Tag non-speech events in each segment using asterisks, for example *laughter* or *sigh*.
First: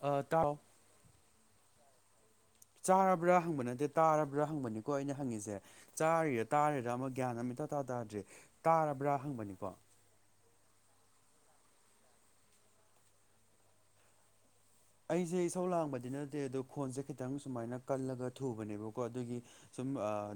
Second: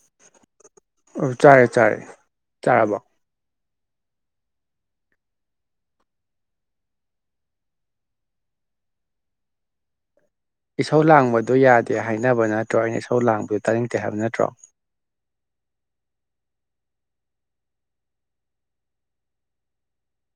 ꯑ ꯇꯥꯎ ꯑꯣ ꯆꯥꯔꯦ ꯆꯥꯔꯦ ꯆꯥꯔꯕꯣ ꯆꯥꯔꯕ꯭ꯔꯥ ꯍꯪꯕ ꯅꯠꯇꯦ ꯇꯥꯔꯕ꯭ꯔꯥ ꯍꯪꯕꯅꯤꯀꯣ ꯑꯩꯅ ꯍꯪꯉꯤꯖꯦ ꯆꯥꯔꯤꯔ ꯇꯥꯔꯤꯔ ꯑꯃ ꯒ꯭ꯌꯥꯟ ꯑꯃ ꯏꯇꯥꯥ ꯇꯥ ꯇꯥꯗ꯭ꯔꯦ ꯇꯥꯔꯕ꯭ꯔꯥ ꯍꯪꯕꯅꯤꯀꯣ ꯏꯁꯧ ꯂꯥꯡꯕꯗꯣ ꯌꯥꯗꯦ ꯍꯥꯏꯅꯕ ꯅꯠꯇ꯭ꯔꯣ ꯑꯩꯅ ꯏꯁꯧ ꯂꯥꯡꯕꯗꯨ ꯇꯥꯅꯤꯡꯇꯦ ꯍꯥꯏꯕ ꯅꯠꯇ꯭ꯔꯣ ꯑꯩꯖꯦ ꯏꯁꯧ ꯂꯥꯡꯕꯗꯤ ꯅꯠꯇꯦ ꯑꯗꯣ ꯈꯣꯟꯁꯦ ꯈꯤꯇꯪ ꯁꯨꯃꯥꯢꯅ ꯀꯜꯂꯒ ꯊꯨꯕꯅꯦꯕꯀꯣ ꯑꯗꯨꯒꯤ ꯁꯨꯝ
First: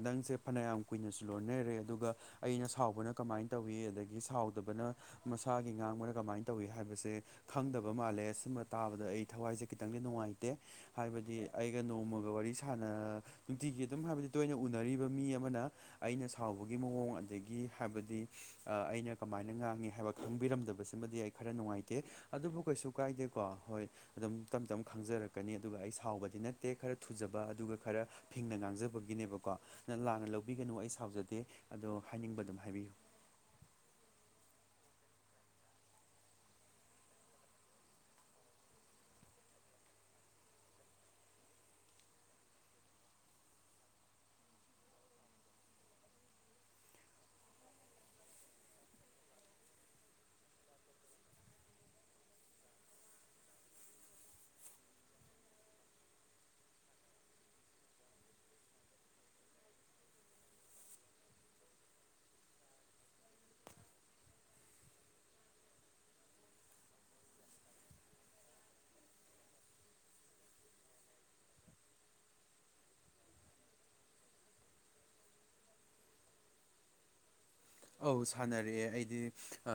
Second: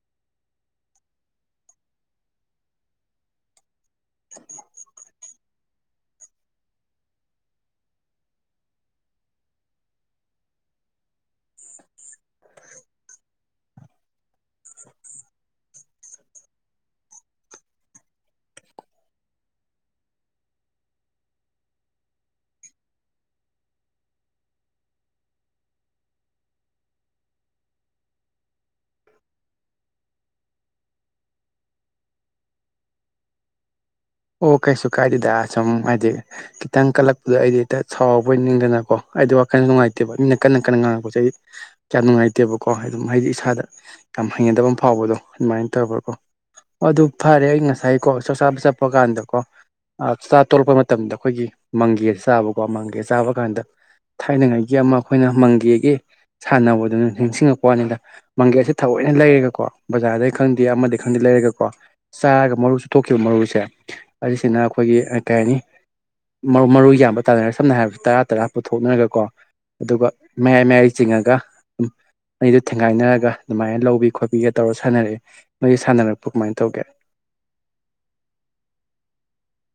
ꯅꯪꯁꯦ ꯐꯅꯌꯥꯝ ꯀꯨꯢꯅꯁꯨ ꯂꯣꯟꯅꯔꯦ ꯑꯗꯨꯒ ꯑꯩꯅ ꯁꯥꯎꯕꯅ ꯀꯃꯥꯢꯅ ꯇꯧꯢ ꯑꯗꯒꯤ ꯁꯥꯎꯗꯕꯅ ꯃꯁꯥꯒꯤ ꯉꯥꯡꯕꯅ ꯀꯃꯥꯢꯅ ꯇꯧꯢ ꯍꯥꯢꯕꯁꯦ ꯈꯪꯗꯕ ꯃꯥꯜꯂꯦ ꯁꯨꯝꯕ ꯇꯥꯕꯗ ꯑꯩ ꯊꯋꯥꯢꯁꯦ ꯈꯤꯇꯪꯗꯤ ꯅꯨꯡꯉꯥꯇꯦ ꯍꯥꯢꯕꯗꯤ ꯑꯩꯒ ꯅꯣꯡꯃꯒ ꯋꯥꯔꯤ ꯁꯥꯟꯅ ꯅꯨꯡꯇꯤꯒꯤ ꯑꯗꯨꯝ ꯍꯥꯢꯕꯗꯤ ꯇꯣꯢꯅ ꯎꯅꯔꯤꯕ ꯃꯤ ꯑꯃꯅ ꯑꯩꯅ ꯁꯥꯎꯕꯒꯤ ꯃꯑꯣꯡ ꯑꯗꯒꯤ ꯍꯥꯢꯕꯗꯤ ꯑꯥ ꯑꯩꯅ ꯀꯃꯥꯢꯅ ꯉꯥꯡꯏ ꯍꯥꯢꯕ ꯈꯪꯕꯤꯔꯝꯗꯕꯁꯤꯃꯗꯤ ꯑꯩ ꯈꯔ ꯅꯨꯡꯉꯥꯢꯇꯦ ꯑꯗꯨꯕꯨ ꯀꯩꯁꯨ ꯀꯥꯏꯗꯦꯀꯣ ꯍꯣꯢ ꯑꯗꯨꯝ ꯇꯞ ꯇꯞꯅ ꯈꯪꯖꯔꯛꯀꯅꯤ ꯑꯗꯨꯒ ꯑꯩ ꯁꯥꯎꯕꯗꯤ ꯅꯠꯇꯦ ꯈꯔ ꯊꯨꯖꯕ ꯑꯗꯨꯒ ꯈꯔ ꯐꯤꯡꯅ ꯉꯥꯡꯖꯕꯒꯤꯅꯦꯕꯀꯣ ꯅꯪ ꯂꯥꯟꯅ ꯂꯧꯕꯤꯒꯅꯨ ꯑꯩ ꯁꯥꯎꯖꯗꯦ ꯑꯗꯣ ꯍꯥꯢꯅꯤꯡꯕ ꯑꯗꯨꯝ ꯍꯥꯢꯕꯤꯌꯨ ꯑꯣ ꯀꯩꯁꯨꯨ ꯀꯥꯏꯗꯦꯗ ꯁꯨꯝ ꯍꯥꯏꯗꯤ ꯈꯤꯇꯪ ꯀꯜꯂꯛꯄꯗ ꯑꯩꯗꯤ ꯍꯦꯛꯇ ꯁꯥꯎꯕꯣꯏ ꯅꯤꯡꯗꯅꯀꯣ ꯑꯩꯗꯤ ꯋꯥꯈꯜ ꯅꯨꯡꯉꯥꯏꯇꯦꯕ ꯃꯤꯅ ꯀꯟꯅ ꯀꯟꯅ ꯉꯥꯡꯉꯛꯄꯁꯦ ꯑꯩ ꯀ꯭ꯌꯥꯝ ꯅꯨꯡꯉꯥꯏꯇꯦꯕꯀꯣ ꯑꯗꯨꯝ ꯍꯥꯏꯗꯤ ꯏꯁꯥꯗ ꯌꯥꯝ ꯍꯩꯅꯗꯕ ꯑꯃ ꯐꯥꯎꯕꯗꯣ ꯑꯗꯨꯃꯥꯏꯅ *unintelligible* ꯑꯗꯨ ꯐꯔꯦ ꯑꯩ ꯉꯁꯥꯏꯀꯣ ꯆꯥꯛ ꯆꯥꯕ ꯆꯠꯄ ꯀꯥꯟꯗꯀꯣ ꯑ ꯆꯥꯛ ꯇꯣꯂꯛꯄ ꯃꯇꯝꯗ ꯈꯣꯏꯒꯤ ꯃꯪꯒꯦ ꯆꯥꯕꯀꯣ ꯃꯪꯒꯦ ꯆꯥꯕ ꯀꯥꯟꯗ ꯊꯥꯏꯅꯉꯥꯏꯒꯤ ꯑꯃ ꯑꯈꯣꯏꯅ ꯃꯪꯒꯦꯒꯤ ꯁꯥꯟꯅꯕꯗꯨ ꯅꯤꯡꯁꯤꯡꯉꯛꯄ ꯋꯥꯅꯤꯗ ꯃꯪꯒꯦꯁꯦ ꯊꯑꯣꯏꯅ ꯂꯩꯔꯒꯀꯣ ꯕꯖꯥꯔꯗꯩ ꯈꯪꯗꯦ ꯑꯃꯗꯩ ꯈꯪꯗꯦ ꯂꯩꯔꯒꯀꯣ ꯆꯥꯔꯒ ꯃꯔꯨ ꯆꯨꯞꯊꯣꯛꯈꯤꯕ ꯃꯔꯨꯁꯦ ꯑꯩꯁꯤꯅ ꯑꯈꯣꯏꯒꯤ ꯑ ꯀꯩ ꯍꯥꯏꯅꯤ ꯃꯔꯨ ꯃꯔꯨ ꯌꯥꯕ ꯇꯥꯅꯔ ꯁꯝꯅ ꯍꯥꯏꯔꯕ ꯇꯔꯥ ꯇꯔꯥ ꯄꯨꯊꯣꯛꯅꯔꯒ ꯀꯣ ꯑꯗꯨꯒ ꯃꯌꯥꯏ ꯃꯌꯥꯏ ꯆꯤꯡꯉꯒ ꯑꯅꯤꯗꯣ ꯊꯦꯡꯒꯥꯏꯅꯔꯒ ꯑꯗꯨꯃꯥꯏꯅ ꯂꯧꯕꯤ ꯈꯣꯠꯄꯤꯒ ꯇꯧꯔ ꯁꯥꯟꯅꯔꯛꯑꯦ ꯃꯣꯏꯒꯤ ꯁꯥꯟꯅꯔꯛꯄ ꯀꯃꯥꯏꯅ ꯇꯧꯒꯦ ꯑꯧ ꯁꯥꯟꯅꯔꯛꯑꯦ ꯑꯩꯗꯤ ꯑ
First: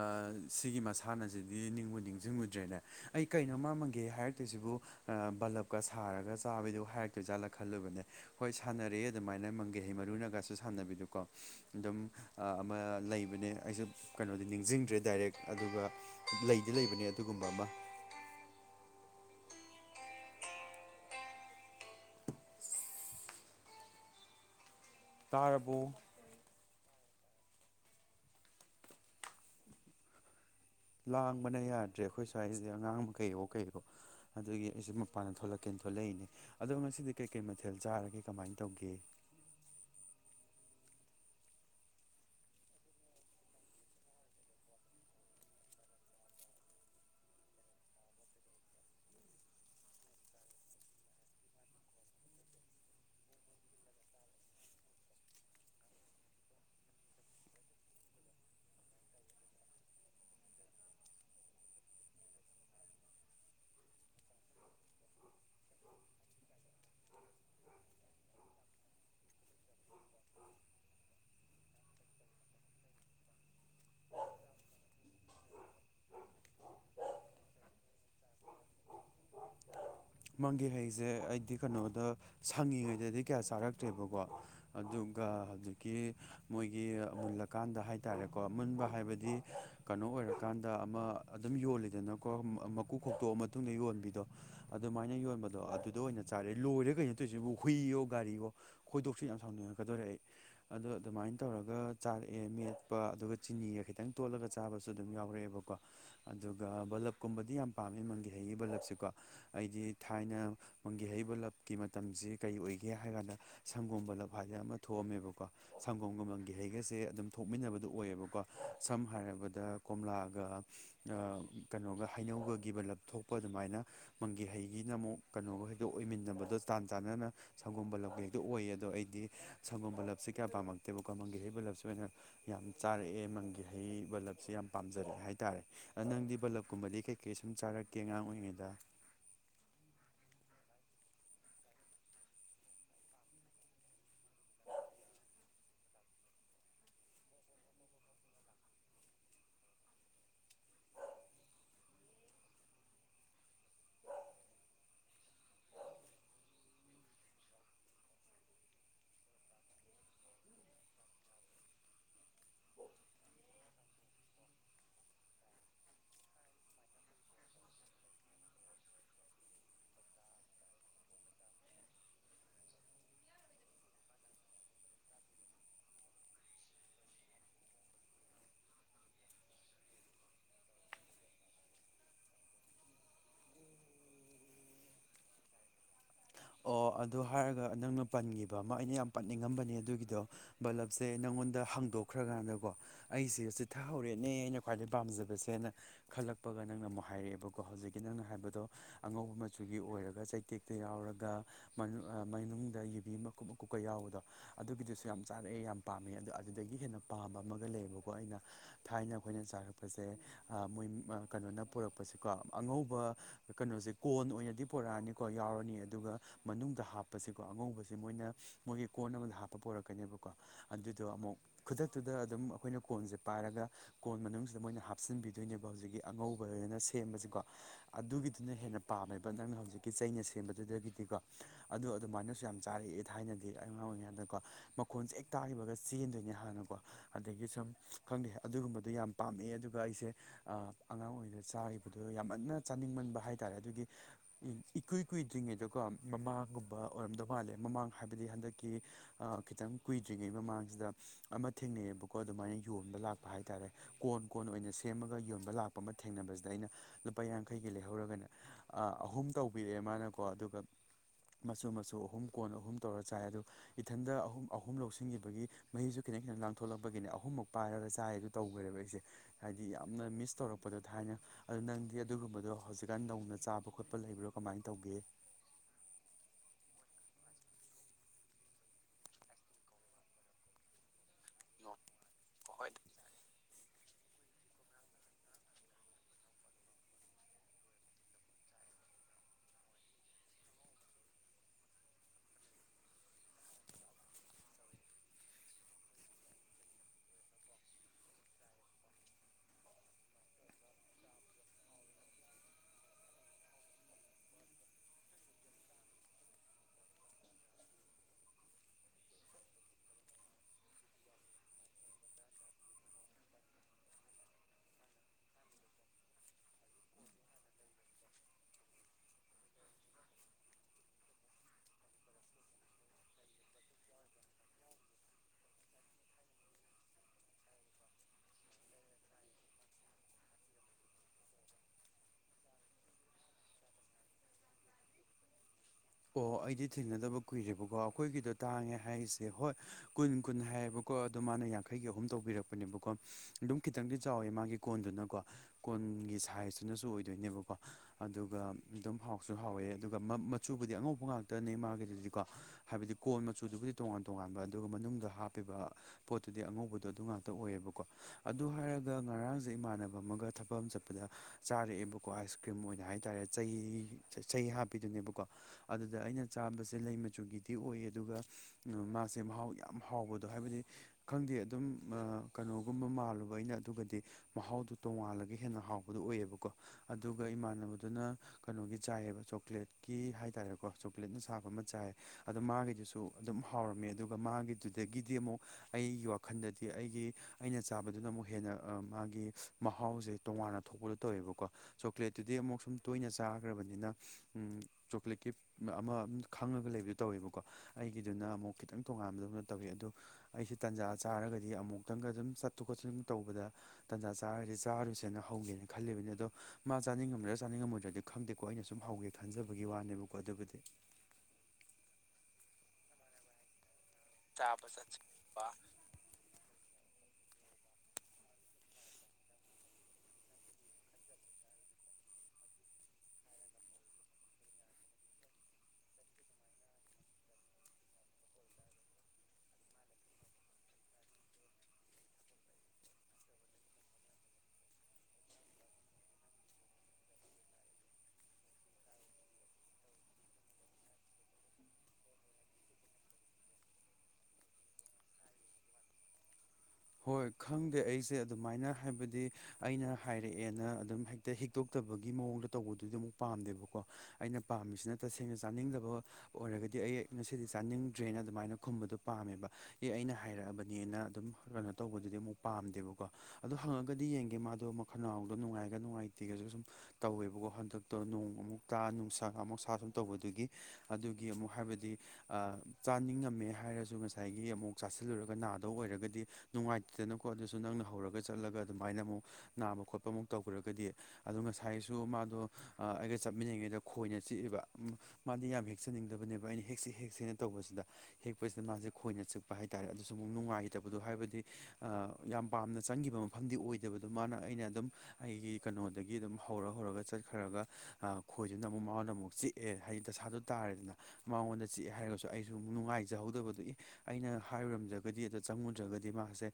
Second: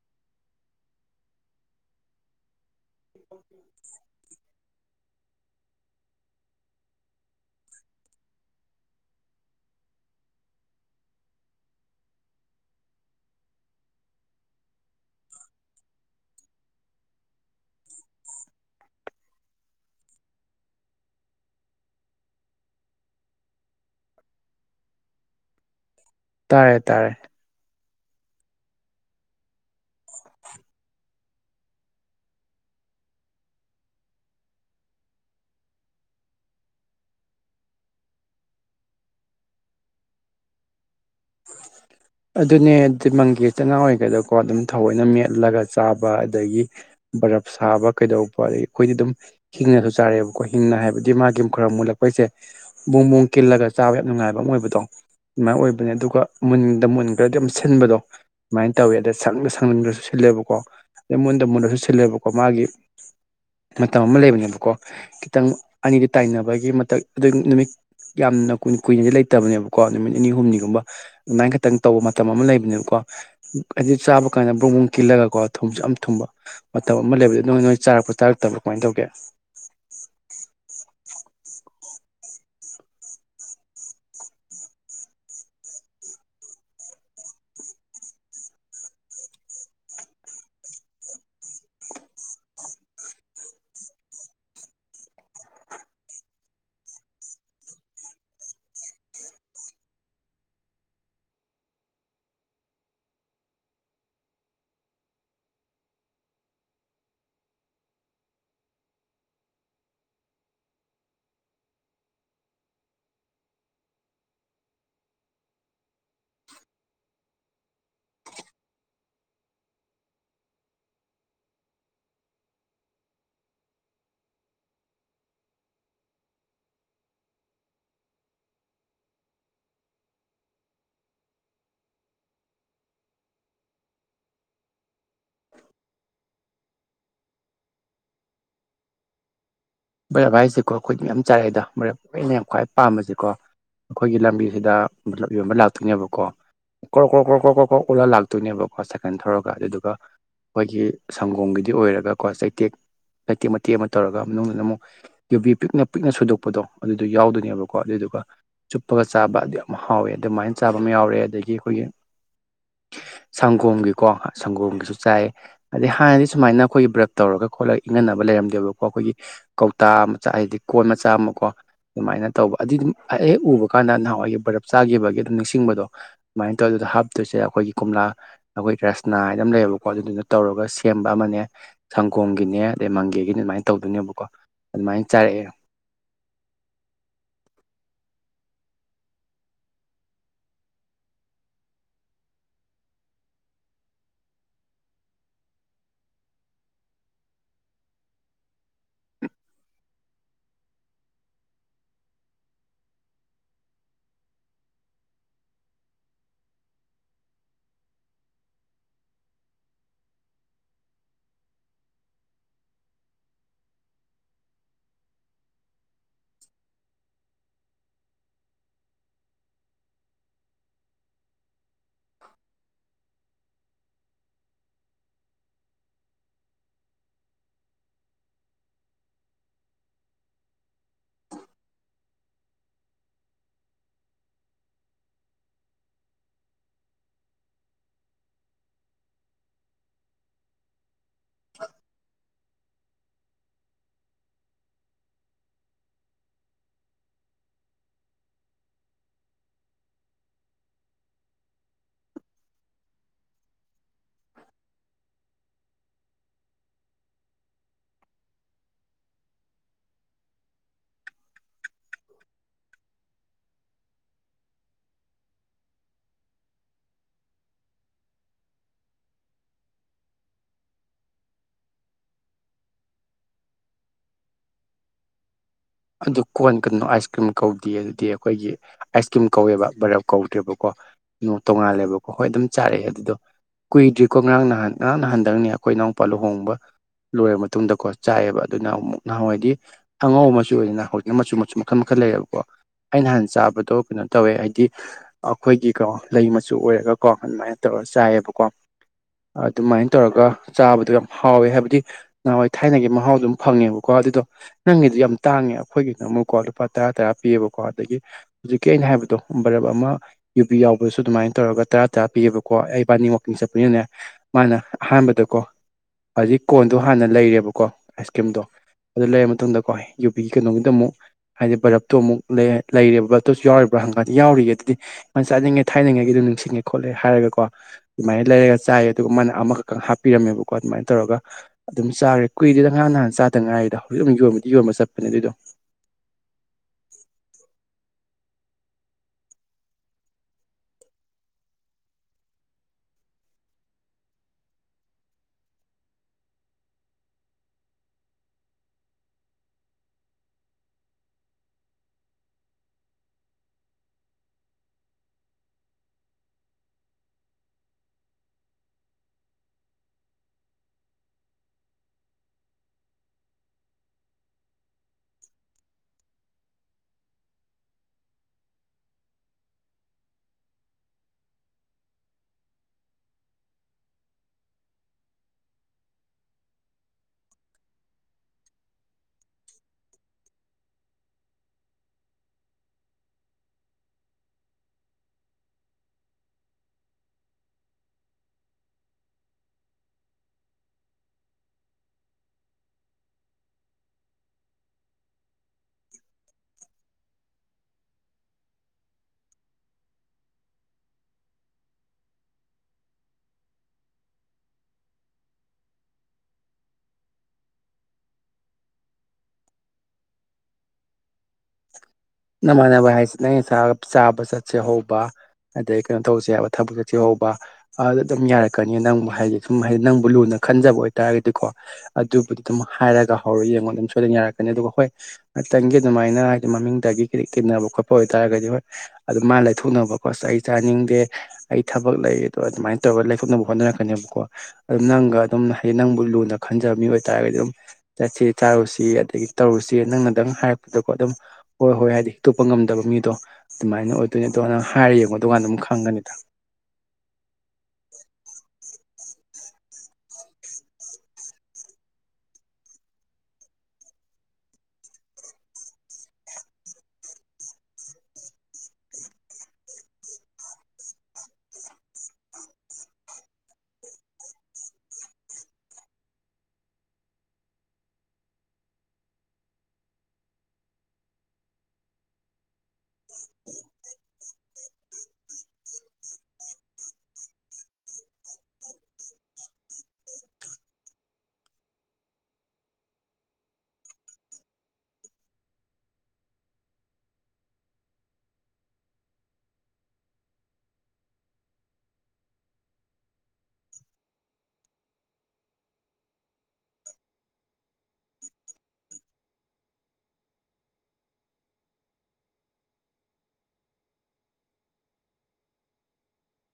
ꯁꯤꯒꯤ ꯃꯁꯥꯟꯅꯖꯤꯗꯤ ꯅꯤꯡꯕꯨ ꯅꯤꯡꯁꯤꯡꯉꯨꯗ꯭ꯔꯦꯅꯦ ꯑꯩ ꯀꯩꯅꯣ ꯃꯥ ꯃꯪꯒꯦ ꯍꯥꯏꯔꯛꯇꯣꯏꯖꯤꯕꯨ ꯑ ꯕꯜꯂꯞꯀ ꯁꯥꯔꯒ ꯆꯥꯕꯤꯗꯨ ꯍꯥꯏꯔꯛꯇꯣꯏꯖꯥꯠꯂ ꯈꯜꯂꯨꯕꯅꯦ ꯍꯣꯏ ꯁꯥꯟꯅꯔꯦ ꯑꯗꯨꯃꯥꯏꯅ ꯃꯪꯒꯦ ꯍꯩ ꯃꯔꯨꯅꯒꯁꯨ ꯁꯥꯟꯅꯕꯤꯗꯨꯀꯣ ꯑꯗꯨꯝ ꯑ ꯑꯃ ꯂꯩꯕꯅꯦ ꯑꯩꯁꯖꯨ ꯀꯩꯅꯣꯗꯤ ꯅꯤꯡꯁꯤꯡꯗ꯭ꯔꯦ ꯗꯥꯏꯔꯦꯛ ꯑꯗꯨꯒ ꯂꯩꯗꯤ ꯂꯩꯕꯅꯦ ꯑꯗꯨꯒꯨꯝꯕ ꯑꯃ ꯇꯥꯔꯕꯣ ꯇꯥꯌꯦ ꯇꯥꯔꯦ ꯂꯥꯡꯕꯅ ꯌꯥꯗ꯭ꯔꯦ ꯑꯈꯣꯏ ꯁ꯭ꯋꯥꯏꯖꯦ ꯑꯉꯥꯡꯕ ꯀꯩꯌꯣ ꯀꯩꯌꯣ ꯑꯗꯨꯒꯤ ꯑꯩꯖꯦ ꯃꯄꯥꯟꯗ ꯊꯣꯛꯂꯛꯀꯦꯅ ꯊꯣꯛꯂꯛꯏꯅꯦ ꯑꯗꯣ ꯉꯁꯤꯗꯤ ꯀꯩꯀꯩ ꯃꯊꯦꯜ ꯆꯥꯔꯒꯦ ꯀꯃꯥꯏꯅ ꯇꯧꯒꯦ *inaudible* ꯑꯗꯨꯅꯦ ꯗꯨ ꯃꯪꯒꯦꯖꯦ ꯑꯉꯥꯡ ꯑꯣꯏꯔꯤꯒꯩꯗꯀꯣ ꯑꯗꯨꯝ ꯊꯑꯣꯏꯅ ꯃꯦꯠꯂꯒ ꯆꯥꯕ ꯑꯗꯒꯤ ꯕꯔꯞ ꯁꯥꯕ ꯀꯩꯗꯧꯕ ꯑꯗꯒꯤ ꯈꯣꯏꯗꯤ ꯗꯨꯝ ꯍꯤꯡꯅꯁꯨ ꯆꯥꯔꯛꯑꯦꯕꯀꯣ ꯍꯤꯡꯅ ꯍꯥꯏꯕꯗꯤ ꯃꯥꯒꯤ ꯑꯝ ꯈꯔ ꯃꯨꯜꯂꯛꯄꯩꯁꯦ ꯕꯣ ꯕꯣꯡ ꯀꯤꯜꯂꯒ ꯆꯥꯕ ꯌꯥꯝ ꯅꯨꯡꯉꯥꯏꯕ ꯑꯃ ꯑꯣꯏꯕꯗꯣ ꯑꯗꯨꯃꯥꯏ ꯑꯣꯏꯕꯅꯦ ꯑꯗꯨ ꯀ ꯃꯨꯟꯗ ꯃꯨꯟꯒ꯭ꯔꯗꯤ ꯌꯥꯝ ꯁꯤꯟꯕꯗꯣ ꯁꯨꯃꯥꯏꯅ ꯇꯧꯋꯦ ꯑꯗ ꯁꯪꯗ ꯁꯪꯃꯟꯈ꯭ꯔꯁꯨ ꯁꯤꯜꯂꯦꯕꯀꯣ ꯑꯗꯩ ꯃꯨꯟꯗ ꯃꯨꯟꯂꯁꯨ ꯁꯤꯜꯂꯦꯕꯀꯣ ꯃꯥꯒꯤ ꯃꯇꯝ ꯑꯃ ꯂꯩꯕꯅꯦꯕꯀꯣ ꯈꯤꯇꯪ ꯑꯅꯤꯗꯨ ꯇꯥꯏꯅꯕꯒꯤ ꯃꯊꯛ ꯑꯗꯨꯏ *unintelligible* ꯅꯨꯃꯤꯠ ꯌꯥꯝꯅ ꯀꯨꯏ ꯀꯨꯏꯅꯗꯤ ꯂꯩꯇꯕꯅꯦꯕꯀꯣ ꯅꯨꯃꯤꯠ ꯅꯤꯅꯤ ꯍꯨꯝꯅꯤꯒꯨꯝꯕ *unintelligible* ꯑꯗꯨꯃꯥꯏ ꯈꯇꯪ ꯇꯧꯕ ꯃꯇꯝ ꯑꯃ ꯂꯩꯕꯅꯦꯕꯀꯣ ꯑꯩꯗꯤ ꯆꯥꯕ ꯀꯥꯟꯗ ꯕ꯭ꯔꯨꯡ ꯕꯨꯡ ꯀꯤꯜꯂꯒꯀꯣ ꯊꯨꯝꯁꯨ ꯌꯥꯝ ꯊꯨꯝꯕ ꯃꯇꯝ ꯑꯃ ꯂꯩꯕꯗ ꯅꯣꯏ ꯅꯣꯏ ꯆꯥꯔꯛꯄ ꯆꯥꯔꯛꯇꯕ꯭ꯔꯥ ꯀꯃꯥꯏꯅ ꯇꯧꯒꯦ ꯃꯪꯒꯤ ꯍꯩꯁꯦ ꯑꯩꯗꯤ ꯀꯩꯅꯣꯗ ꯁꯪꯉꯤꯉꯩꯗꯗꯤ ꯀꯌꯥ ꯆꯥꯔꯛꯇ꯭ꯔꯦꯕꯀꯣ ꯑꯗꯨꯒ ꯍꯧꯖꯤꯛꯀꯤ ꯃꯣꯏꯒꯤ ꯃꯨꯜꯂꯀꯥꯟꯗ ꯍꯥꯏ ꯇꯥꯔꯦꯀꯣ ꯃꯨꯟꯕ ꯍꯥꯏꯕꯗꯤ ꯀꯩꯅꯣ ꯑꯣꯏꯔꯀꯥꯟꯗ ꯑꯃ ꯑꯗꯨꯝ ꯌꯣꯜꯂꯤꯗꯅꯀꯣ ꯃꯀꯨ ꯈꯣꯛꯇꯣꯛꯑ ꯃꯇꯨꯡꯗ ꯌꯣꯟꯕꯤꯗꯣ ꯑꯗꯨꯃꯥꯏꯅ ꯌꯣꯟꯕꯗꯣ ꯑꯗꯨꯗ ꯑꯣꯏꯅ ꯆꯥꯔꯛꯏ ꯂꯣꯏꯔꯦ ꯀꯩꯅꯣ ꯇꯧꯢꯖꯤꯕꯨ ꯍꯨꯏꯌꯣ ꯒꯥꯔꯤꯋꯣ ꯈꯣꯏꯗꯣꯛꯁꯦ ꯌꯥꯝ ꯁꯥꯎꯅꯤꯡꯉꯛꯀꯗꯣꯔꯦ ꯑꯩ ꯑꯗꯣ ꯑꯗꯨꯃꯥꯏꯅ ꯇꯧꯔꯒ ꯆꯥꯔꯛꯑꯦ ꯃꯦꯠꯄ ꯑꯗꯨꯒ ꯆꯤꯅꯤꯒ ꯈꯤꯇꯪ ꯇꯣꯠꯂꯒ ꯆ ꯆꯥꯕꯁꯨ ꯑꯗꯨꯝ ꯌꯥꯎꯔꯛꯑꯦꯕꯀꯣ ꯑꯗꯨꯒ ꯕꯂꯞꯀꯨꯝꯕꯗꯤ ꯌꯥꯝ ꯄꯥꯝꯃꯦ ꯃꯪꯒꯦ ꯍꯩꯒꯤ ꯕꯂꯞꯁꯦꯀꯣ ꯑꯩꯗꯤ ꯊꯥꯏꯅ ꯃꯪꯒꯪ ꯍꯩ ꯕꯂꯞꯀꯤ ꯃꯇꯝꯖꯦ ꯀꯩ ꯑꯣꯏꯒꯦ ꯍꯥꯏ ꯀꯥꯟꯗ ꯁꯪꯒꯣꯝ ꯕꯂꯞ ꯍꯥꯏꯗꯥ ꯑꯃ ꯊꯣꯛꯑꯝꯃꯦꯕꯀꯣ ꯁꯪꯒꯣꯝꯒ ꯃꯪꯒꯦ ꯍꯩꯒꯁꯦ ꯑꯗꯨꯝ ꯊꯣꯛꯃꯤꯟꯅꯕꯗꯣ ꯑꯣꯏꯌꯦꯕꯀꯣ ꯁꯝ ꯍꯥꯏꯔꯕꯗ ꯀꯣꯝꯂꯥꯒ ꯑ ꯀꯩꯅꯣꯒ ꯍꯩꯅꯧꯒꯒꯤ ꯕꯂꯞ ꯊꯣꯛꯄ ꯑꯗꯨꯃꯥꯏꯅ ꯃꯪꯒꯦ ꯍꯩꯒꯤꯅ ꯑꯃꯨꯛ ꯀꯩꯅꯣ ꯍꯣꯏꯗꯣ ꯑꯣꯏꯃꯤꯟꯅꯕꯗꯣ ꯇꯥꯟ ꯆꯥꯟꯅꯅ ꯁꯪꯒꯣꯝ ꯕꯂꯞꯀ ꯍꯦꯛꯇ ꯑꯣꯏꯌꯦ ꯑꯗꯣ ꯑꯩꯗꯤ ꯁꯪꯒꯣꯝ ꯕꯂꯞꯁꯦ ꯀꯌꯥ ꯄꯥꯝꯃꯛꯇꯦꯕꯀꯣ ꯃꯪꯒꯦ ꯍꯩ ꯕꯂꯞꯁꯦ ꯑꯣꯏꯅ ꯌꯥꯝ ꯆꯥꯔꯛꯑꯦ ꯃꯪꯒꯤ ꯍꯩ ꯕꯂꯞꯁꯦ ꯌꯥꯝ ꯄꯥꯝꯖꯔꯛꯑꯦ ꯍꯥꯏꯇꯥꯥꯔꯦ ꯑꯗꯣ ꯅꯪꯗꯤ ꯕꯂꯞꯀꯨꯝꯕꯗꯤ ꯀꯩꯀꯩ ꯁꯨꯝ ꯆꯥꯔꯛꯀꯦ ꯑꯉꯥꯡ ꯑꯣꯏꯔꯤꯉꯩꯗ ꯕꯔꯞ ꯍꯥꯏꯁꯤꯀꯣ ꯑꯩꯈꯣꯏꯗꯤ ꯌꯥꯝ ꯆꯥꯔꯛꯑꯦꯗ ꯕ꯭ꯔꯞ ꯑꯩꯅ ꯌꯥꯝ ꯈ꯭ꯋꯥꯏ ꯄꯥꯝꯕꯗꯤꯀꯣ ꯑꯩꯈꯣꯏꯒꯤ ꯂꯝꯕꯤꯁꯤꯗ ꯕꯂꯞ ꯌꯣꯟꯕ ꯂꯥꯛꯇꯣꯏꯅꯦꯕꯀꯣ ꯀ꯭ꯔꯣ ꯀ꯭ꯔꯣ ꯀ꯭ꯔꯣ ꯀ꯭ꯔꯣ ꯀ꯭ꯔꯣꯛ ꯑꯣꯠꯂ ꯂꯥꯛꯇꯨꯏꯅꯦꯕ ꯀꯣ ꯁꯥꯏꯀꯟ ꯊꯧꯔꯒ ꯑꯗꯨꯗꯨꯒ ꯈꯣꯏꯒꯤ ꯁꯪꯒꯣꯝꯒꯤꯗꯤ ꯑꯣꯏꯔꯒꯀꯣ ꯆꯩꯇꯦꯛ ꯆꯩꯇꯦꯛ ꯃꯇꯦꯛ ꯑꯃ ꯇꯧꯔꯒ ꯃꯅꯨꯡ ꯗꯅ ꯑꯥꯃꯨꯛ ꯌꯨꯕꯤ ꯄꯤꯛꯅ ꯄꯤꯛꯅ ꯁꯣꯏꯗꯣꯛꯄꯗꯣ ꯑꯗꯨꯗꯣ ꯌꯥꯎꯗꯣꯏꯅꯦꯕꯀꯣ ꯑꯗꯨꯏꯗꯨꯒ ꯆꯨꯞꯄꯒ ꯆꯥꯕ ꯑꯗꯨ ꯌꯥꯝ ꯍꯥꯎꯋꯦ ꯑꯗꯨꯃꯥꯏꯅ ꯆꯥꯕ ꯑꯃ ꯌꯥꯎꯔꯦ ꯑꯗꯒꯤ ꯈꯣꯏꯒꯤ ꯁꯪꯒꯣꯝꯒꯤꯀꯣ ꯁꯪꯒꯣꯝꯒꯤꯁꯨ ꯆꯥꯏ ꯑꯗꯩ ꯍꯥꯟꯅꯗꯤ ꯁꯨꯃꯥꯏꯅ ꯑꯩꯈꯣꯏꯒꯤ ꯕ꯭ꯔꯞ ꯇꯧꯔꯒ ꯈꯣꯠꯂꯒ ꯏꯪꯍꯟꯅꯕ ꯂꯩꯔꯝꯗꯦꯕꯀꯣ ꯈꯣꯏꯒꯤ ꯀꯧꯇꯥ ꯑꯃꯥ ꯆꯥꯏ ꯍꯥꯏꯗꯤ ꯀꯣꯟ ꯃꯆꯥ ꯑꯃꯀꯣ ꯑꯗꯨꯃꯥꯏꯅ ꯇꯧꯕ ꯑꯗꯨꯏꯗꯤꯝ ꯍꯦꯛ ꯎꯕ ꯀꯥꯟꯗ ꯅꯍꯥꯟꯋꯥꯏꯒꯤ ꯕꯔꯞ ꯆꯥꯒꯤꯕꯒꯤ ꯑꯗꯨꯝ ꯅꯤꯡꯁꯤꯡꯕꯗꯣ ꯁꯨꯃꯥꯏꯅ ꯇꯧꯔꯥ ꯑꯗꯨꯗ ꯍꯥꯞꯇꯣꯏꯁꯦ ꯑꯈꯣꯏꯒꯤ ꯀꯣꯝꯂꯥ ꯑꯈꯣꯏ ꯔꯁꯅꯥ ꯍꯥꯏꯅ ꯑꯃ ꯂꯩꯌꯦꯕꯀꯣ ꯑꯗꯨꯗꯨꯅ ꯇꯧꯔꯒ ꯁꯦꯝꯕ ꯑꯃꯅꯦ ꯁꯪꯒꯣꯝꯒꯤꯅꯦ ꯑꯗꯩ ꯃꯪꯒꯦꯒꯤꯅꯦ ꯑꯗꯨꯃꯥꯏꯅ ꯇꯧꯗꯣꯏꯅꯦꯕꯀꯣ ꯑꯗꯨꯃꯥꯏꯅ ꯆꯥꯔꯛꯑꯦ ꯑꯣ ꯑꯗꯨ ꯍꯥꯏꯔꯒ ꯅꯪꯅ ꯄꯟꯒꯤꯕ ꯑꯃ ꯑꯩꯅ ꯌꯥꯝ ꯄꯟꯅꯤꯡꯉꯝꯕꯅꯦ ꯑꯗꯨꯒꯤꯗꯣ ꯕꯂꯞꯁꯦ ꯅꯪꯉꯣꯟꯗ ꯍꯡꯗꯣꯛꯈ꯭ꯔꯀꯥꯟꯗꯀꯣ ꯑꯩ ꯁꯤ ꯆꯤꯊꯍꯧꯔꯦꯅꯦ ꯑꯩꯅ ꯈ꯭ꯋꯥꯏꯗꯒꯤ ꯄꯥꯝꯖꯕꯁꯦꯅ ꯈꯜꯂꯛꯄꯒ ꯅꯪꯅ ꯑꯃꯨꯛ ꯍꯥꯏꯔꯛꯑꯦꯕꯀꯣ ꯍꯧꯖꯤꯛꯀꯤ ꯅꯪꯅ ꯍꯥꯏꯕꯗꯣ ꯑꯉꯧꯕ ꯃꯆꯨꯒꯤ ꯑꯣꯏꯔꯒ ꯆꯩꯇꯦꯛꯇ ꯌꯥꯎꯔꯒ ꯗ ꯃꯅꯨꯡ ꯑ ꯃꯅꯨꯡꯗ ꯌꯨꯕꯤ ꯃꯀꯨꯞ ꯃꯀꯨꯞꯀ ꯌꯥꯎꯕꯗꯣ ꯑꯗꯨꯒꯤꯗꯨꯁꯨ ꯌꯥꯝ ꯆꯥꯔꯛꯑꯦ ꯌꯥꯝ ꯄꯥꯝꯃꯛꯑꯦ ꯑꯗꯣ ꯑꯗꯨꯗꯒꯤ ꯍꯦꯟꯅ ꯄꯥꯝꯕ ꯑꯃꯒ ꯂꯩꯌꯦꯕꯀꯣ ꯑꯩꯅ ꯊꯥꯏꯅ ꯑꯈꯣꯏꯅ ꯆꯥꯔꯛꯄꯁꯦ ꯑ ꯃꯣꯏ ꯀꯩꯅꯣꯅ ꯄꯨꯔꯛꯄꯁꯦꯀꯣ ꯑꯉꯧꯕ ꯀꯩꯅꯣꯁꯦ ꯀꯣꯟ ꯑꯣꯏꯅꯗꯤ ꯄꯣꯔꯛꯑꯅꯤ ꯀꯣ ꯌꯥꯎꯔꯅꯤ ꯑꯗꯨꯒ ꯃꯅꯨꯡꯗ ꯍꯥꯞꯄꯁꯤꯀꯣ ꯑꯉꯧꯕꯁꯤ ꯃꯣꯏꯅ ꯃꯣꯏꯒꯤ ꯀꯣꯟ ꯑꯃꯗ ꯍꯥꯞꯄ ꯄꯣꯔꯛꯀꯅꯦꯕꯀꯣ ꯑꯗꯨꯗꯣ ꯑꯃꯨꯛ ꯈꯨꯗꯛꯇꯨꯗ ꯑꯗꯨꯝ ꯑꯈꯣꯏꯅ ꯀꯣꯟꯁꯦ ꯄꯥꯏꯔꯒ ꯀꯣꯟ ꯃꯅꯨꯡꯁꯤꯗ ꯃꯣꯏꯅ ꯍꯥꯞꯆꯤꯟꯕꯤꯗꯣꯏꯅꯦꯕ ꯍꯧꯖꯤꯛꯀꯤ ꯑꯉꯧꯕ ꯒꯩꯅ ꯁꯦꯝꯕꯁꯤꯀꯣ ꯑꯗꯨꯒꯤꯗꯨꯅ ꯍꯦꯟꯅ ꯄꯥꯝꯃꯦꯕ ꯅꯪꯅ ꯍꯧꯖꯤꯛꯀꯤ ꯆꯩꯅ ꯁꯦꯝꯕ ꯑꯗꯨꯗꯒꯤꯗꯤꯀꯣ ꯑꯗꯨ ꯑꯗꯨꯃꯥꯏꯅꯁꯨ ꯌꯥꯝ ꯆꯥꯔꯛꯑꯦ ꯊꯥꯏꯅꯗꯤ ꯑꯩ ꯑꯉꯥꯡ ꯑꯣꯏꯔꯤꯉꯩꯗꯀꯣ ꯃꯈꯣꯟꯁꯦ ꯍꯦꯛ ꯇꯥꯈꯤꯕꯒ ꯆꯦꯟꯗꯣꯏꯅꯦ ꯍꯥꯟꯅꯀꯣ ꯑꯗꯒꯤ ꯁꯨꯝ ꯈꯪꯗꯦ ꯑꯗꯨꯒꯨꯝꯕꯗꯣ ꯌꯥꯝ ꯄꯥꯝꯃꯛꯑꯦ ꯑꯗꯨꯒ ꯑꯩꯁꯦ ꯑꯉꯥꯡ ꯑꯣꯏꯔꯤ ꯆꯥꯒꯤꯕꯗꯣ ꯌꯥꯝꯃꯟꯗ ꯆꯥꯅꯤꯡꯃꯟꯕ ꯍꯥꯏꯇꯥꯔꯦ ꯑꯗꯨꯒꯤ ꯏ ꯏꯀꯨꯏ ꯀꯨꯏ ꯇ꯭ꯔꯤꯉꯩꯗꯀꯣ ꯃꯃꯥꯡꯒꯨꯝꯕ ꯑꯣꯏꯔꯝꯗꯧ ꯃꯥꯜꯂꯦ ꯃꯃꯥꯡ ꯍꯥꯏꯕꯗꯤ ꯍꯟꯗꯛꯀꯤ ꯑꯥ ꯈꯤꯇꯪ ꯀꯨꯏꯗ꯭ꯔꯤꯉꯩ ꯃꯃꯥꯡꯖꯤꯗ ꯑꯃ ꯊꯦꯡꯅꯩꯑꯕꯀꯣ ꯑꯗꯨꯃꯥꯏꯅ ꯌꯣꯟꯕ ꯂꯥꯛꯄ ꯍꯥꯏꯇꯥꯥꯔꯦ ꯀꯣꯟ ꯀꯣꯟ ꯑꯣꯏꯅ ꯁꯦꯝꯃꯒ ꯌꯣꯟꯕ ꯂꯥꯛꯄ ꯑꯃ ꯊꯦꯡꯅꯕꯖꯤꯗ ꯑꯩꯅ ꯂꯨꯄꯥ ꯌꯥꯡꯈꯩꯒꯤ ꯂꯩꯍꯧꯔꯒꯅꯦ ꯑꯥ ꯑꯍꯨꯝ ꯇꯧꯕꯤꯔꯛꯑꯦ ꯃꯥꯅꯀꯣ ꯑꯗꯨꯒ ꯃꯆꯨ ꯃꯆꯨ ꯑꯍꯨꯝ ꯀꯣꯟ ꯑꯍꯨꯝ ꯇꯧꯔ ꯆꯥꯏ ꯑꯗꯨ ꯏꯊꯟꯗ ꯑꯍꯨꯝ ꯑꯍꯨꯝ ꯂꯧꯁꯤꯟꯒꯤꯕꯒꯤ ꯃꯍꯤꯁꯨ ꯈꯤꯇꯪ ꯈꯤꯇꯪ ꯂꯥꯡꯊꯣꯛꯂꯛꯄꯒꯤꯅꯦ ꯑꯍꯨꯝꯃꯛ ꯄꯥꯏꯔꯒ ꯆꯥꯏ ꯏꯕꯦꯝ ꯇꯧꯒ꯭ꯔꯦꯕ ꯑꯩꯁꯦ ꯍꯥꯏꯗꯤ ꯌꯥꯝꯅ ꯃꯤꯁ ꯇꯧꯔꯛꯄꯗ ꯊꯥꯏꯅ ꯑꯗꯣ ꯅꯪꯗꯤ ꯑꯗꯨꯒꯨꯝꯕꯗꯣ ꯍꯧꯖꯤꯛꯀꯥꯟ ꯅꯧꯅ ꯆꯥꯕ ꯈꯣꯠꯄ ꯂꯩꯕ꯭ꯔꯣ ꯀꯃꯥꯏ ꯇꯧꯒꯦ ꯑꯗꯨ ꯀꯣꯟ ꯀꯅꯣ ꯑꯥꯏꯁ ꯀ꯭ꯔꯤꯝ ꯀꯧꯗꯤꯌꯦ ꯑꯗꯨꯗꯤ ꯑꯩꯈꯣꯏꯒꯤ ꯑꯥꯏꯁ ꯀꯤꯝ ꯀꯧꯋꯦꯕ ꯕꯔꯞ ꯀꯧꯗ꯭ꯔꯦꯕꯀꯣ ꯅꯨ ꯇꯣꯡꯉꯥꯜꯂꯦꯕꯀꯣ ꯍꯣꯏ ꯑꯗꯨꯝ ꯆꯥꯔꯛꯑꯦ ꯑꯗꯨꯗꯣ ꯀꯨꯏꯗ꯭ꯔꯤꯀꯣ ꯉꯔꯥꯡ ꯅꯍꯥꯟ ꯉꯔꯥꯡ ꯅꯍꯥꯟꯗꯪꯅꯦ ꯑꯈꯣꯏ ꯏꯅꯥꯎꯄꯥ ꯂꯨꯍꯣꯡꯕ ꯂꯣꯏꯔꯕ ꯃꯇꯨꯡꯗꯀꯣ ꯆꯥꯛꯑꯦꯕ ꯑꯗꯨꯅ ꯑꯃꯨꯛ ꯅꯍꯥꯟꯋꯥꯏꯗꯤ ꯑꯉꯧ ꯃꯆꯨ ꯇꯨ ꯑꯣꯏꯗꯅ ꯍꯧꯖꯤꯛꯅ ꯃꯆꯨ ꯃꯆꯨ ꯃꯈꯜ ꯃꯈꯜ ꯂꯩꯌꯦꯕꯀꯣ ꯑꯩꯅ ꯍꯥꯟ ꯆꯥꯕꯗꯣ ꯀꯩꯅꯣ ꯇꯧꯋꯦ ꯍꯥꯏꯗꯤ ꯑꯈꯣꯏꯒꯤ ꯀꯣ ꯂꯩ ꯃꯆꯨ ꯑꯣꯏꯔꯒ ꯀꯣ ꯑꯗꯨꯃꯥꯏꯅ ꯇꯧꯔ ꯆꯥꯏꯌꯦꯕꯀꯣ ꯑꯗꯨꯃꯥꯏꯟ ꯇꯧꯔꯒ ꯆꯥꯕꯗꯣ ꯌꯥꯝ ꯍꯥꯎꯋꯦ ꯍꯥꯏꯕꯗꯤ ꯅꯍꯥꯟꯋꯥꯏ ꯊꯥꯏꯅꯒꯤ ꯃꯍꯥꯎꯗꯨꯝ ꯐꯪꯉꯦꯕꯀꯣ ꯑꯗꯨꯗꯣ ꯅꯪꯒꯤꯗꯤ ꯌꯥꯝ ꯇꯥꯡꯉꯦ ꯑꯩꯈꯣꯏꯒꯤꯅ ꯑꯃꯨꯛꯀꯣ ꯂꯨꯄꯥ ꯇꯔꯥ ꯇꯔꯥ ꯄꯤꯌꯦꯕꯀꯣ ꯑꯗꯒꯤ ꯍꯧꯖꯤꯛꯀꯤ ꯑꯩꯅ ꯍꯥꯏꯕꯗꯣ ꯕꯔꯞ ꯑꯃ ꯌꯨ ꯕꯤ ꯌꯥꯎꯕꯁꯨ ꯑꯗꯨꯃꯥꯏ ꯇꯧꯔꯒ ꯇꯔꯥ ꯇꯔꯥ ꯄꯤꯌꯦꯕꯀꯣ ꯑꯩ ꯕꯥꯅꯤ ꯋꯥꯛꯀꯤꯡ ꯆꯠꯄꯅꯤꯅꯦ ꯃꯥꯅ ꯑꯍꯥꯟꯕꯗ ꯀꯣ ꯍꯧꯖꯤꯛ ꯀꯣꯟꯗꯣ ꯍꯥꯟꯅ ꯂꯩꯔꯦꯕꯀꯣ ꯑꯥꯏꯁ ꯀꯤꯝꯗꯣ ꯑꯗꯨ ꯂꯩꯔ ꯃꯇꯨꯡꯗꯀꯣꯏ ꯌꯨꯕꯤꯒꯤ ꯀꯩꯅꯣꯒꯤꯗ ꯑꯃꯨꯛ ꯍꯥꯏꯗꯤ ꯕꯔꯞꯇꯣ ꯑꯃꯨꯛ ꯂꯩ ꯂꯩꯔꯤꯕ ꯕꯞꯇꯨꯁꯨ ꯌꯥꯎꯔꯤꯕ꯭ꯔꯥ ꯍꯪꯒꯥꯥꯟꯗꯤ ꯌꯥꯎꯔꯤꯒ ꯑꯗꯨꯗꯤ ꯅ ꯆꯥꯅꯤꯡꯉꯦ ꯊꯥꯏꯅꯤꯡꯉꯩꯒꯤꯗꯣ ꯑꯗꯨꯝ ꯅꯤꯡꯁꯤꯡꯉꯦ ꯈꯣꯠꯂꯦ ꯍꯥꯏꯔꯒꯀꯣ ꯑꯗꯨꯃꯥꯏꯅ ꯂꯩꯔꯒ ꯆꯥꯏ ꯑꯗꯨꯒ ꯃꯥꯅ ꯑꯃꯈꯛꯇꯪ ꯍꯥꯞꯄꯤꯔꯝꯃꯦꯕꯀꯣ ꯑꯗꯨꯃꯥꯏꯅ ꯇꯧꯔꯒ ꯑꯗꯨꯝ ꯆꯥꯔꯦ ꯀꯨꯏꯗꯦꯗ ꯉꯍꯥꯟ ꯅꯍꯥꯟ ꯆꯥꯗ ꯉꯥꯏꯔꯤꯗ ꯍꯧꯖꯤꯛ ꯑꯗꯨꯝ ꯌꯣꯟꯕꯗꯤ ꯌꯣꯟꯕ ꯆꯠꯄꯅꯦ ꯑꯗꯨꯏꯗꯣ ꯑꯣ ꯑꯩꯗꯤ ꯊꯦꯡꯅꯗꯕ ꯀꯨꯏꯔꯦꯕꯀꯣ ꯑꯩꯈꯣꯏꯒꯤꯗꯣ ꯇꯥꯡꯉꯦ ꯍꯥꯏꯔꯤꯁꯦ ꯍꯣꯏ ꯀꯨꯟ ꯀꯨꯟ ꯍꯥꯏꯌꯦꯕ ꯀꯣ ꯑꯗꯣ ꯃꯥꯅ ꯌꯥꯡꯈꯩꯒꯤ ꯑꯍꯨꯝ ꯇꯧꯕꯤꯔꯛꯄꯅꯦꯕꯀꯣ ꯑꯗꯨꯝ ꯈꯤꯇꯪꯗꯤ ꯆꯥꯎꯋꯦ ꯃꯥꯒꯤ ꯀꯣꯟꯗꯨꯅꯀꯣ ꯀꯣꯟꯒꯤ ꯁꯥꯏꯖꯇꯨꯅꯁꯨ ꯑꯣꯏꯗꯣꯏꯅꯦꯕꯀꯣ ꯑꯗꯨꯒ ꯑꯗꯨꯝ ꯍꯥꯎꯁꯨ ꯍꯥꯎꯋꯦ ꯑꯗꯨꯒ ꯃꯝ ꯃꯥ__ ꯆꯨꯕꯨꯗꯤ ꯑꯉꯧꯕ ꯉꯥꯛꯇꯅꯦ ꯃꯥꯒꯤꯗꯨꯗꯤꯀꯣ ꯍꯥꯏꯕꯗꯤ ꯀꯣꯟ ꯃꯆꯨꯗꯨꯕꯨꯗꯤ ꯇꯣꯉꯥꯟ ꯇꯣꯉꯥꯟꯕ ꯑꯗꯨꯒ ꯃꯅꯨꯡꯗ ꯍꯥꯞꯄꯤꯕ ꯄꯣꯠꯇꯨꯗꯤ ꯑꯉꯧꯕꯗꯣ ꯑꯗꯨ ꯉꯥꯛꯇ ꯑꯣꯏꯌꯦꯕꯀꯣ ꯑꯗꯨ ꯍꯥꯏꯔꯒ ꯉꯔꯥꯡꯖꯦ ꯏꯃꯥꯟꯅꯕ ꯑꯃꯒ ꯊꯕꯛ ꯑꯃ ꯆꯠꯄꯗ ꯆꯥꯔꯛꯑꯦꯕꯀꯣ ꯑꯥꯏꯁ ꯀ꯭ꯔꯤꯝ ꯑꯣꯏꯅ ꯍꯥꯏꯇꯥꯔꯦ ꯆꯩ ꯆꯩ ꯆꯩ ꯍꯥꯞꯄꯤꯗꯨꯅꯦꯕꯀꯣ ꯑꯗꯨꯗ ꯑꯩꯅ ꯆꯥꯕꯁꯦ ꯂꯩ ꯃꯆꯨꯒꯤꯗꯤ ꯑꯣꯏ ꯑꯗꯨꯒ ꯎꯝ ꯃꯥꯁꯦ ꯃꯍꯥꯎ ꯌꯥꯝ ꯍꯥꯎꯕꯗꯣ ꯍꯥꯏꯕꯗꯤ ꯈꯪꯗꯦ ꯑꯗꯨꯝ ꯃꯥ ꯀꯩꯅꯣꯒꯨꯝꯕ ꯃꯥꯜꯂꯨꯕ ꯑꯩꯅ ꯑꯗꯨꯒꯗꯤ ꯃꯍꯥꯎꯗꯣ ꯇꯣꯡꯉꯥꯜꯂꯒ ꯍꯦꯟꯅ ꯍꯥꯎꯕꯗꯨ ꯑꯣꯏꯌꯦꯕꯀꯣ ꯑꯗꯨꯒ ꯏꯃꯥꯟꯅꯕꯗꯨꯅ ꯀꯩꯅꯣꯒꯤ ꯆꯥꯏꯌꯦꯕ ꯆꯣꯀ꯭ꯂꯦꯠ ꯀꯤ__ ꯀꯤ ꯍꯥꯏꯇꯥꯔꯦꯀꯣ ꯆꯣꯀ꯭ꯂꯦꯠ ꯅ ꯁꯥꯕ ꯑꯃ ꯆꯥꯏ ꯑꯗꯨ ꯃꯥꯒꯤꯗꯨꯁꯨ ꯑꯗꯨꯝ ꯍꯥꯎꯔꯝꯃꯦ ꯑꯗꯨꯒ ꯃꯥꯒꯤꯗꯨꯗꯒꯤꯗꯤ ꯑꯃꯨꯛ ꯑꯩꯒꯤ ꯋꯥꯈꯟꯗꯗꯤ ꯑꯩꯒꯤ ꯑꯩꯅ ꯆꯥꯕꯗꯨꯅ ꯑꯃꯨꯛ ꯍꯦꯟꯅ ꯑꯥ ꯃꯥꯒꯤ ꯃꯍꯥꯎꯖꯦ ꯇꯣꯉꯥꯟꯅ ꯊꯣꯛꯄꯗꯣ ꯇꯧꯋꯦꯕꯀꯣ ꯆꯣꯀ꯭ꯂꯦꯠꯇꯨꯗꯤ ꯑꯃꯨꯛ ꯁꯨꯝ ꯇꯣꯏꯅ ꯆꯥꯒ꯭ꯔꯕꯅꯤꯅ ꯎꯝ ꯆꯣꯀ꯭ꯂꯦꯠꯀꯤꯞ ꯑꯃ ꯑꯝ ꯈꯪꯉꯒ ꯂꯩꯕꯗꯨ ꯇꯧꯋꯦꯕꯀꯣ ꯑꯩꯒꯤꯗꯨꯅ ꯑꯃꯨꯛ ꯈꯤꯇꯪ ꯇꯣꯉꯥꯟꯕꯗꯧꯅ ꯇꯧꯋꯤ ꯑꯗꯨ ꯑꯩꯁꯦ ꯇꯥꯟꯖꯥ ꯆꯥꯔꯒꯗꯤ ꯑꯃꯨꯛꯇꯪꯒ ꯑꯗꯨꯝ ꯆꯠꯊꯣꯛ ꯈꯣꯠꯁꯤꯟ ꯇꯧꯕꯗ ꯇꯟꯖꯥ ꯆꯥꯔꯗꯤ ꯆꯥꯔꯨꯁꯦꯅ ꯍꯧꯒꯦꯅ ꯈꯜꯂꯤꯕꯅꯤ ꯑꯗꯣ ꯃꯥ ꯆꯥꯅꯤꯡꯉꯝꯗ꯭ꯔꯥ ꯆꯥꯅꯤꯡꯉꯝꯃꯣꯏꯗ꯭ꯔꯥꯗꯤ ꯈꯪꯗꯦꯀꯣ ꯑꯩꯅ ꯁꯨꯝ ꯍꯧꯒꯦ ꯈꯟꯖꯕꯒꯤ ꯋꯥꯅꯦꯕꯀꯣ ꯑꯗꯨꯕꯨꯗꯤ ꯅꯃꯥꯟꯅꯕ ꯍꯥꯏꯁꯤ ꯅꯪꯅ ꯆꯥ ꯆꯥꯕ ꯆꯠꯁꯦ ꯍꯧꯕ ꯑꯗꯩ ꯀꯩꯅꯣ ꯇꯧꯁꯦ ꯍꯥꯏꯕ ꯊꯕꯛ ꯆꯠ ꯍꯧꯕ ꯑꯗꯥ ꯑꯗꯨꯝ ꯌꯥꯔꯛꯀꯅꯤ ꯅꯪꯕꯨ ꯍꯥꯏꯗꯤ ꯁꯨꯝ ꯍꯥꯏꯗꯤ ꯅꯪꯕꯨ ꯂꯨꯅ ꯈꯟꯖꯕ ꯑꯣꯏꯇꯥꯔꯒꯗꯤꯀꯣ ꯑꯗꯨꯕꯨꯗꯤ ꯑꯗꯨꯝ ꯍꯥꯏꯔꯒ ꯍꯧꯔ ꯌꯦꯡꯉꯣ ꯑꯗꯨꯝ ꯁꯣꯏꯗꯅ ꯌꯥꯔꯛꯀꯅꯤ ꯑꯗꯨꯒ ꯍꯣꯏ ꯉꯥꯛꯇꯪꯒꯤ ꯑꯗꯨꯃꯥꯏꯅ ꯃꯃꯤꯡꯗꯒꯤ ꯀꯤꯛ ꯇꯤꯟꯅꯕ ꯈꯣꯠꯄ ꯑꯣꯏꯇꯥꯔꯒꯗꯤ ꯍꯣꯏ ꯑꯗꯨꯝ ꯃꯥ ꯂꯩꯊꯣꯛꯅꯕꯀꯣ ꯑꯁ ꯑꯩ ꯆꯥꯅꯤꯡꯗꯦ ꯑꯩ ꯊꯕꯛ ꯂꯩ ꯑꯗꯣ ꯑꯗꯨꯃꯥꯏ ꯇꯧꯔꯒ ꯂꯩꯊꯣꯛꯅꯕ ꯍꯣꯠꯅꯔꯛꯀꯅꯦꯕꯀꯣ ꯑꯗꯨ ꯅꯪꯒ ꯑꯗꯨꯝ ꯍꯥꯏꯗꯤ ꯅꯪꯕꯨ ꯂꯨꯅ ꯈꯟꯖꯕ ꯃꯤ ꯑꯣꯏꯇꯥꯔꯒꯗꯤ ꯑꯗꯨꯝ ꯆꯠꯁꯤ ꯆꯥꯔꯨꯁꯤ ꯑꯗꯥꯒꯤ ꯇꯧꯔꯨꯁꯤ ꯅꯪꯅꯗꯪ ꯍꯥꯏꯔꯛꯄꯗꯀꯣ ꯑꯗꯨꯝ ꯍꯣꯏ ꯍꯣꯏ ꯍꯥꯏꯗꯤ ꯍꯤꯛ ꯇꯣꯞꯄ ꯉꯝꯗꯕ ꯃꯤꯗꯣ ꯑꯗꯨꯃꯥꯏꯅ ꯑꯣꯏꯗꯣꯏꯅꯦ ꯑꯗꯣ ꯅꯪ ꯍꯥꯏꯔ ꯌꯦꯡꯉꯣ ꯑꯗꯨꯀꯥꯟꯗ ꯑꯗꯨꯝ ꯈꯪꯒꯅꯤꯗ ꯍꯣꯏ ꯈꯪꯗꯦ ꯑꯩꯁꯦ ꯑꯗꯨꯃꯥꯏꯅ ꯍꯥꯏꯕꯗꯤ ꯑꯩꯅ ꯍꯥꯏꯔꯛꯑꯦꯅ ꯑꯗꯨꯝ ꯍꯥꯏ ꯇꯦ ꯍꯤꯛꯇꯣꯛꯇꯕꯒꯤ ꯃꯑꯣꯡꯗ ꯇꯧꯕꯗꯨꯗꯤ ꯑꯃꯨꯛ ꯄꯥꯝꯗꯦꯕꯀꯣ ꯑꯩꯅ ꯄꯥꯝꯃꯤꯁꯤꯅ ꯇꯁꯦꯡꯅ ꯆꯥꯅꯤꯡꯗꯕ ꯑꯣꯏꯔꯒꯗꯤ ꯑꯩ ꯉꯁꯤꯗꯤ ꯆꯥꯅꯤꯡꯗ꯭ꯔꯦꯅ ꯑꯗꯨꯃꯥꯏꯅ ꯈꯨꯝꯕꯗꫭ ꯄꯥꯝꯃꯦꯕ ꯑꯦ ꯑꯩꯅ ꯍꯥꯏꯔꯛꯑꯕꯅꯦꯅ ꯑꯗꯨꯝ ꯀꯩꯅꯣ ꯇꯧꯕꯗꯨꯗꯤ ꯑꯃꯨꯛ ꯄꯥꯝꯗꯦꯕꯀꯣ ꯑꯗꯣ ꯍꯪꯉꯒꯗꯤ ꯌꯦꯡꯒꯦ ꯃꯥꯗꯣ ꯃꯈꯅꯥꯎꯗꯣ ꯅꯨꯡꯉꯥꯏꯒ ꯅꯨꯡꯉꯥꯏꯇꯦꯒꯁꯨ ꯁꯨꯝ ꯇꯧꯋꯦꯕꯀꯣ ꯍꯟꯗꯛꯇꯣ ꯅꯣꯡ ꯑꯃꯨꯛ ꯇꯥ ꯅꯨꯡꯁꯥ ꯑꯃꯨꯛ ꯁꯥ ꯁꯨꯝ ꯇꯧꯕꯗꯨꯒꯤ ꯑꯗꯨꯒꯤ ꯑꯃꯨꯛ ꯍꯥꯏꯕꯗꯤ ꯑ ꯆꯥꯅꯤꯡꯉꯝꯃꯦ ꯍꯥꯏꯔꯁꯨ ꯉꯁꯥꯏꯒꯤ ꯑꯃꯨꯛ ꯆꯥꯁꯤꯜꯂꯨꯔꯒ ꯅꯥꯗꯧ ꯑꯣꯏꯔꯒꯗꯤ ꯅꯨꯡꯉꯥꯏꯇꯦꯗꯅꯀꯣ ꯑꯗꯨꯁꯨ ꯅꯪꯅ ꯍꯧꯔꯒ ꯆꯠꯂꯒ ꯑꯗꯨꯃꯥꯏꯅ ꯑꯃꯨꯛ ꯅꯥꯕ ꯈꯣꯠꯄ ꯑꯃꯨꯛ ꯇꯧꯈ꯭ꯔꯥꯒꯗꯤ ꯑꯗꯨ ꯉꯁꯥꯏꯁꯨ ꯃꯥꯗꯣ ꯑꯩꯒ ꯆꯠꯃꯤꯟꯅꯩꯉꯩꯗ ꯈꯣꯏꯅ ꯆꯤꯛꯏꯕ ꯃꯥꯗꯤ ꯌꯥꯝ ꯍꯦꯛꯆꯅꯤꯡꯗꯕꯅꯦꯕ ꯑꯩꯅ ꯍꯦꯛꯁꯤ ꯍꯦꯛꯁꯦꯅ ꯇꯧꯕꯁꯤꯗ ꯍꯦꯛꯄꯁꯤꯗ ꯃꯥꯁꯦ ꯈꯣꯏꯅ ꯆꯤꯛꯄ ꯍꯥꯏꯇꯥꯔꯦ ꯑꯗꯨꯁꯨ ꯑꯃꯨꯛ ꯅꯨꯉꯥꯏꯇꯕꯗꯣ ꯑꯗꯣ ꯍꯥꯏꯕꯗꯤ ꯌꯥꯝ ꯄꯥꯝꯅ ꯆꯪꯈꯤꯕ ꯃꯐꯝꯗꯤ ꯑꯣꯏꯗꯕꯗꯣ ꯃꯥꯅ ꯑꯩꯅ ꯑꯗꯨꯝ ꯑꯩꯒꯤ ꯀꯩꯅꯣꯗꯒꯤ ꯑꯗꯨꯝ ꯍꯧꯔ ꯍꯧꯔꯒ ꯆꯠꯈ꯭ꯔꯥꯒ ꯑꯥ ꯈꯣꯏꯗꯨꯅ ꯑꯃꯨꯛ ꯃꯥꯥꯉꯣꯟꯗ ꯑꯃꯨꯛ ꯆꯤꯛ ꯑꯦ ꯍꯥꯏꯗꯤ ꯗꯁꯥꯗꯨ ꯇꯥꯔꯦꯗꯅ ꯃꯉꯣꯟꯗ ꯆꯤꯛꯑꯦ ꯍꯥꯏꯔꯒꯁꯨ ꯑꯩꯁꯨ ꯅꯨꯡꯉꯥꯏꯖꯍꯧꯗꯕꯗꯨ ꯑꯦ ꯑꯩꯅ ꯍꯥꯏꯔꯨꯔꯝꯗ꯭ꯔꯥꯒꯗꯤ ꯆꯪꯉꯨꯗ꯭ꯔꯥꯒꯗꯤ ꯃꯥꯁꯦ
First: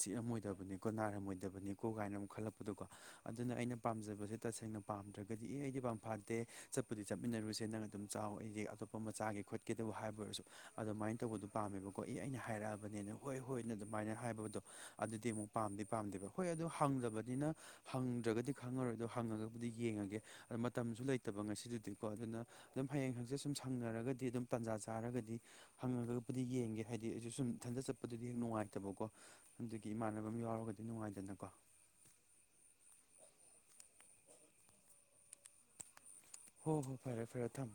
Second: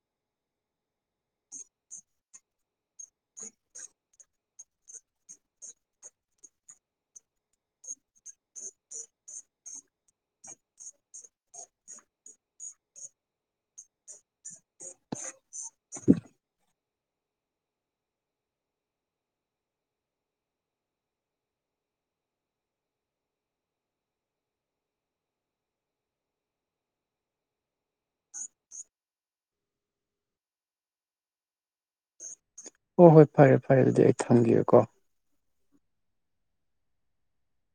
ꯆꯤꯛꯑꯝꯃꯣꯏꯗꯕꯅꯤꯀꯣ ꯅꯥꯏꯔꯝꯃꯣꯏꯗꯕꯅꯤꯀꯣ ꯒꯥꯏꯅ ꯑꯃꯨꯛ ꯈꯜꯂꯛꯄꯗꯨꯀꯣ ꯑꯗꯨꯅ ꯑꯩꯅ ꯄꯥꯝꯖꯕꯁꯦ ꯇꯁꯦꯡꯅ ꯄꯥꯝꯗ꯭ꯔꯥꯒꯗꯤ ꯑꯦ ꯑꯩꯗꯤ ꯄꯥꯝ ꯐꯥꯠꯇꯦ ꯆꯠꯄꯨꯗꯤ ꯆꯠꯃꯤꯟꯅꯔꯨꯁꯦ ꯅꯪ ꯑꯗꯨꯝ ꯆꯥꯎ ꯑꯩꯗꯤ ꯑꯇꯣꯞꯄ ꯑꯃ ꯆꯥꯒꯦ ꯈꯣꯠꯀꯦꯗꯕꯨ ꯍꯥꯏꯕ ꯑꯣꯏꯔꯁꯨ ꯑꯗꯨꯃꯥꯏꯅ ꯇꯧꯕꯗꯣ ꯄꯥꯝꯃꯦꯕꯀꯣ ꯏ ꯑꯩꯅ ꯍꯥꯏꯔꯛꯑꯕꯅꯦꯅ ꯍꯣꯏ ꯍꯣꯏꯅ ꯑꯗꯨꯃꯥꯏꯅ ꯍꯥꯏꯕꯗꯣ ꯑꯗꯨꯗꯤ ꯑꯃꯨꯛ ꯄꯥꯝꯗꯤ ꯄꯥꯝꯗꯦꯕ ꯍꯣꯏ ꯑꯗꯨ ꯍꯪꯗꯕꯅꯤꯅ ꯍꯪꯗ꯭ꯔꯥꯒꯗꯤ ꯈꯪꯉꯔꯣꯏꯗꯣ ꯍꯪꯉꯒꯕꯨꯗꯤ ꯌꯦꯡꯉꯒꯦ ꯑꯗꯥ ꯃꯇꯝꯁꯨ ꯂꯩꯇꯕ ꯉꯁꯤꯗꯨꯗꯤꯀꯣ ꯑꯗꯨꯅ ꯑꯗꯨꯝ ꯍꯌꯦꯡ ꯍꯡꯆꯤꯠ ꯁꯨꯝ ꯁꯪꯅꯔꯒꯗꯤ ꯑꯗꯨꯝ ꯇꯥꯟꯖꯥ ꯆꯥꯔꯒꯗꯤ ꯍꯪꯉꯒꯕꯨꯗꯤ ꯌꯦꯡꯒꯦ ꯍꯥꯏꯗꯤ ꯑꯩꯁꯨ ꯁꯨꯝ ꯏꯊꯟꯗ ꯆꯠ ꯑꯗꯨꯗꯤ ꯍꯦꯛ ꯅꯨꯡꯉꯥꯏꯇꯕꯀꯣ ꯑꯗꯨꯒꯤ ꯏꯃꯥꯟꯅꯕ ꯑꯃ ꯌꯥꯎꯔꯒꯗꯤ ꯅꯨꯡꯉꯥꯏꯗꯅꯀꯣ ꯍꯣꯏ ꯍꯣꯏ ꯐꯔꯦ ꯐꯔꯦ ꯑꯗꯨꯗꯤ ꯑꯩ ꯊꯝꯒꯦꯀꯣ ꯍꯣ ꯍꯣꯏ ꯐꯔꯦ ꯐꯔꯦ ꯊꯝ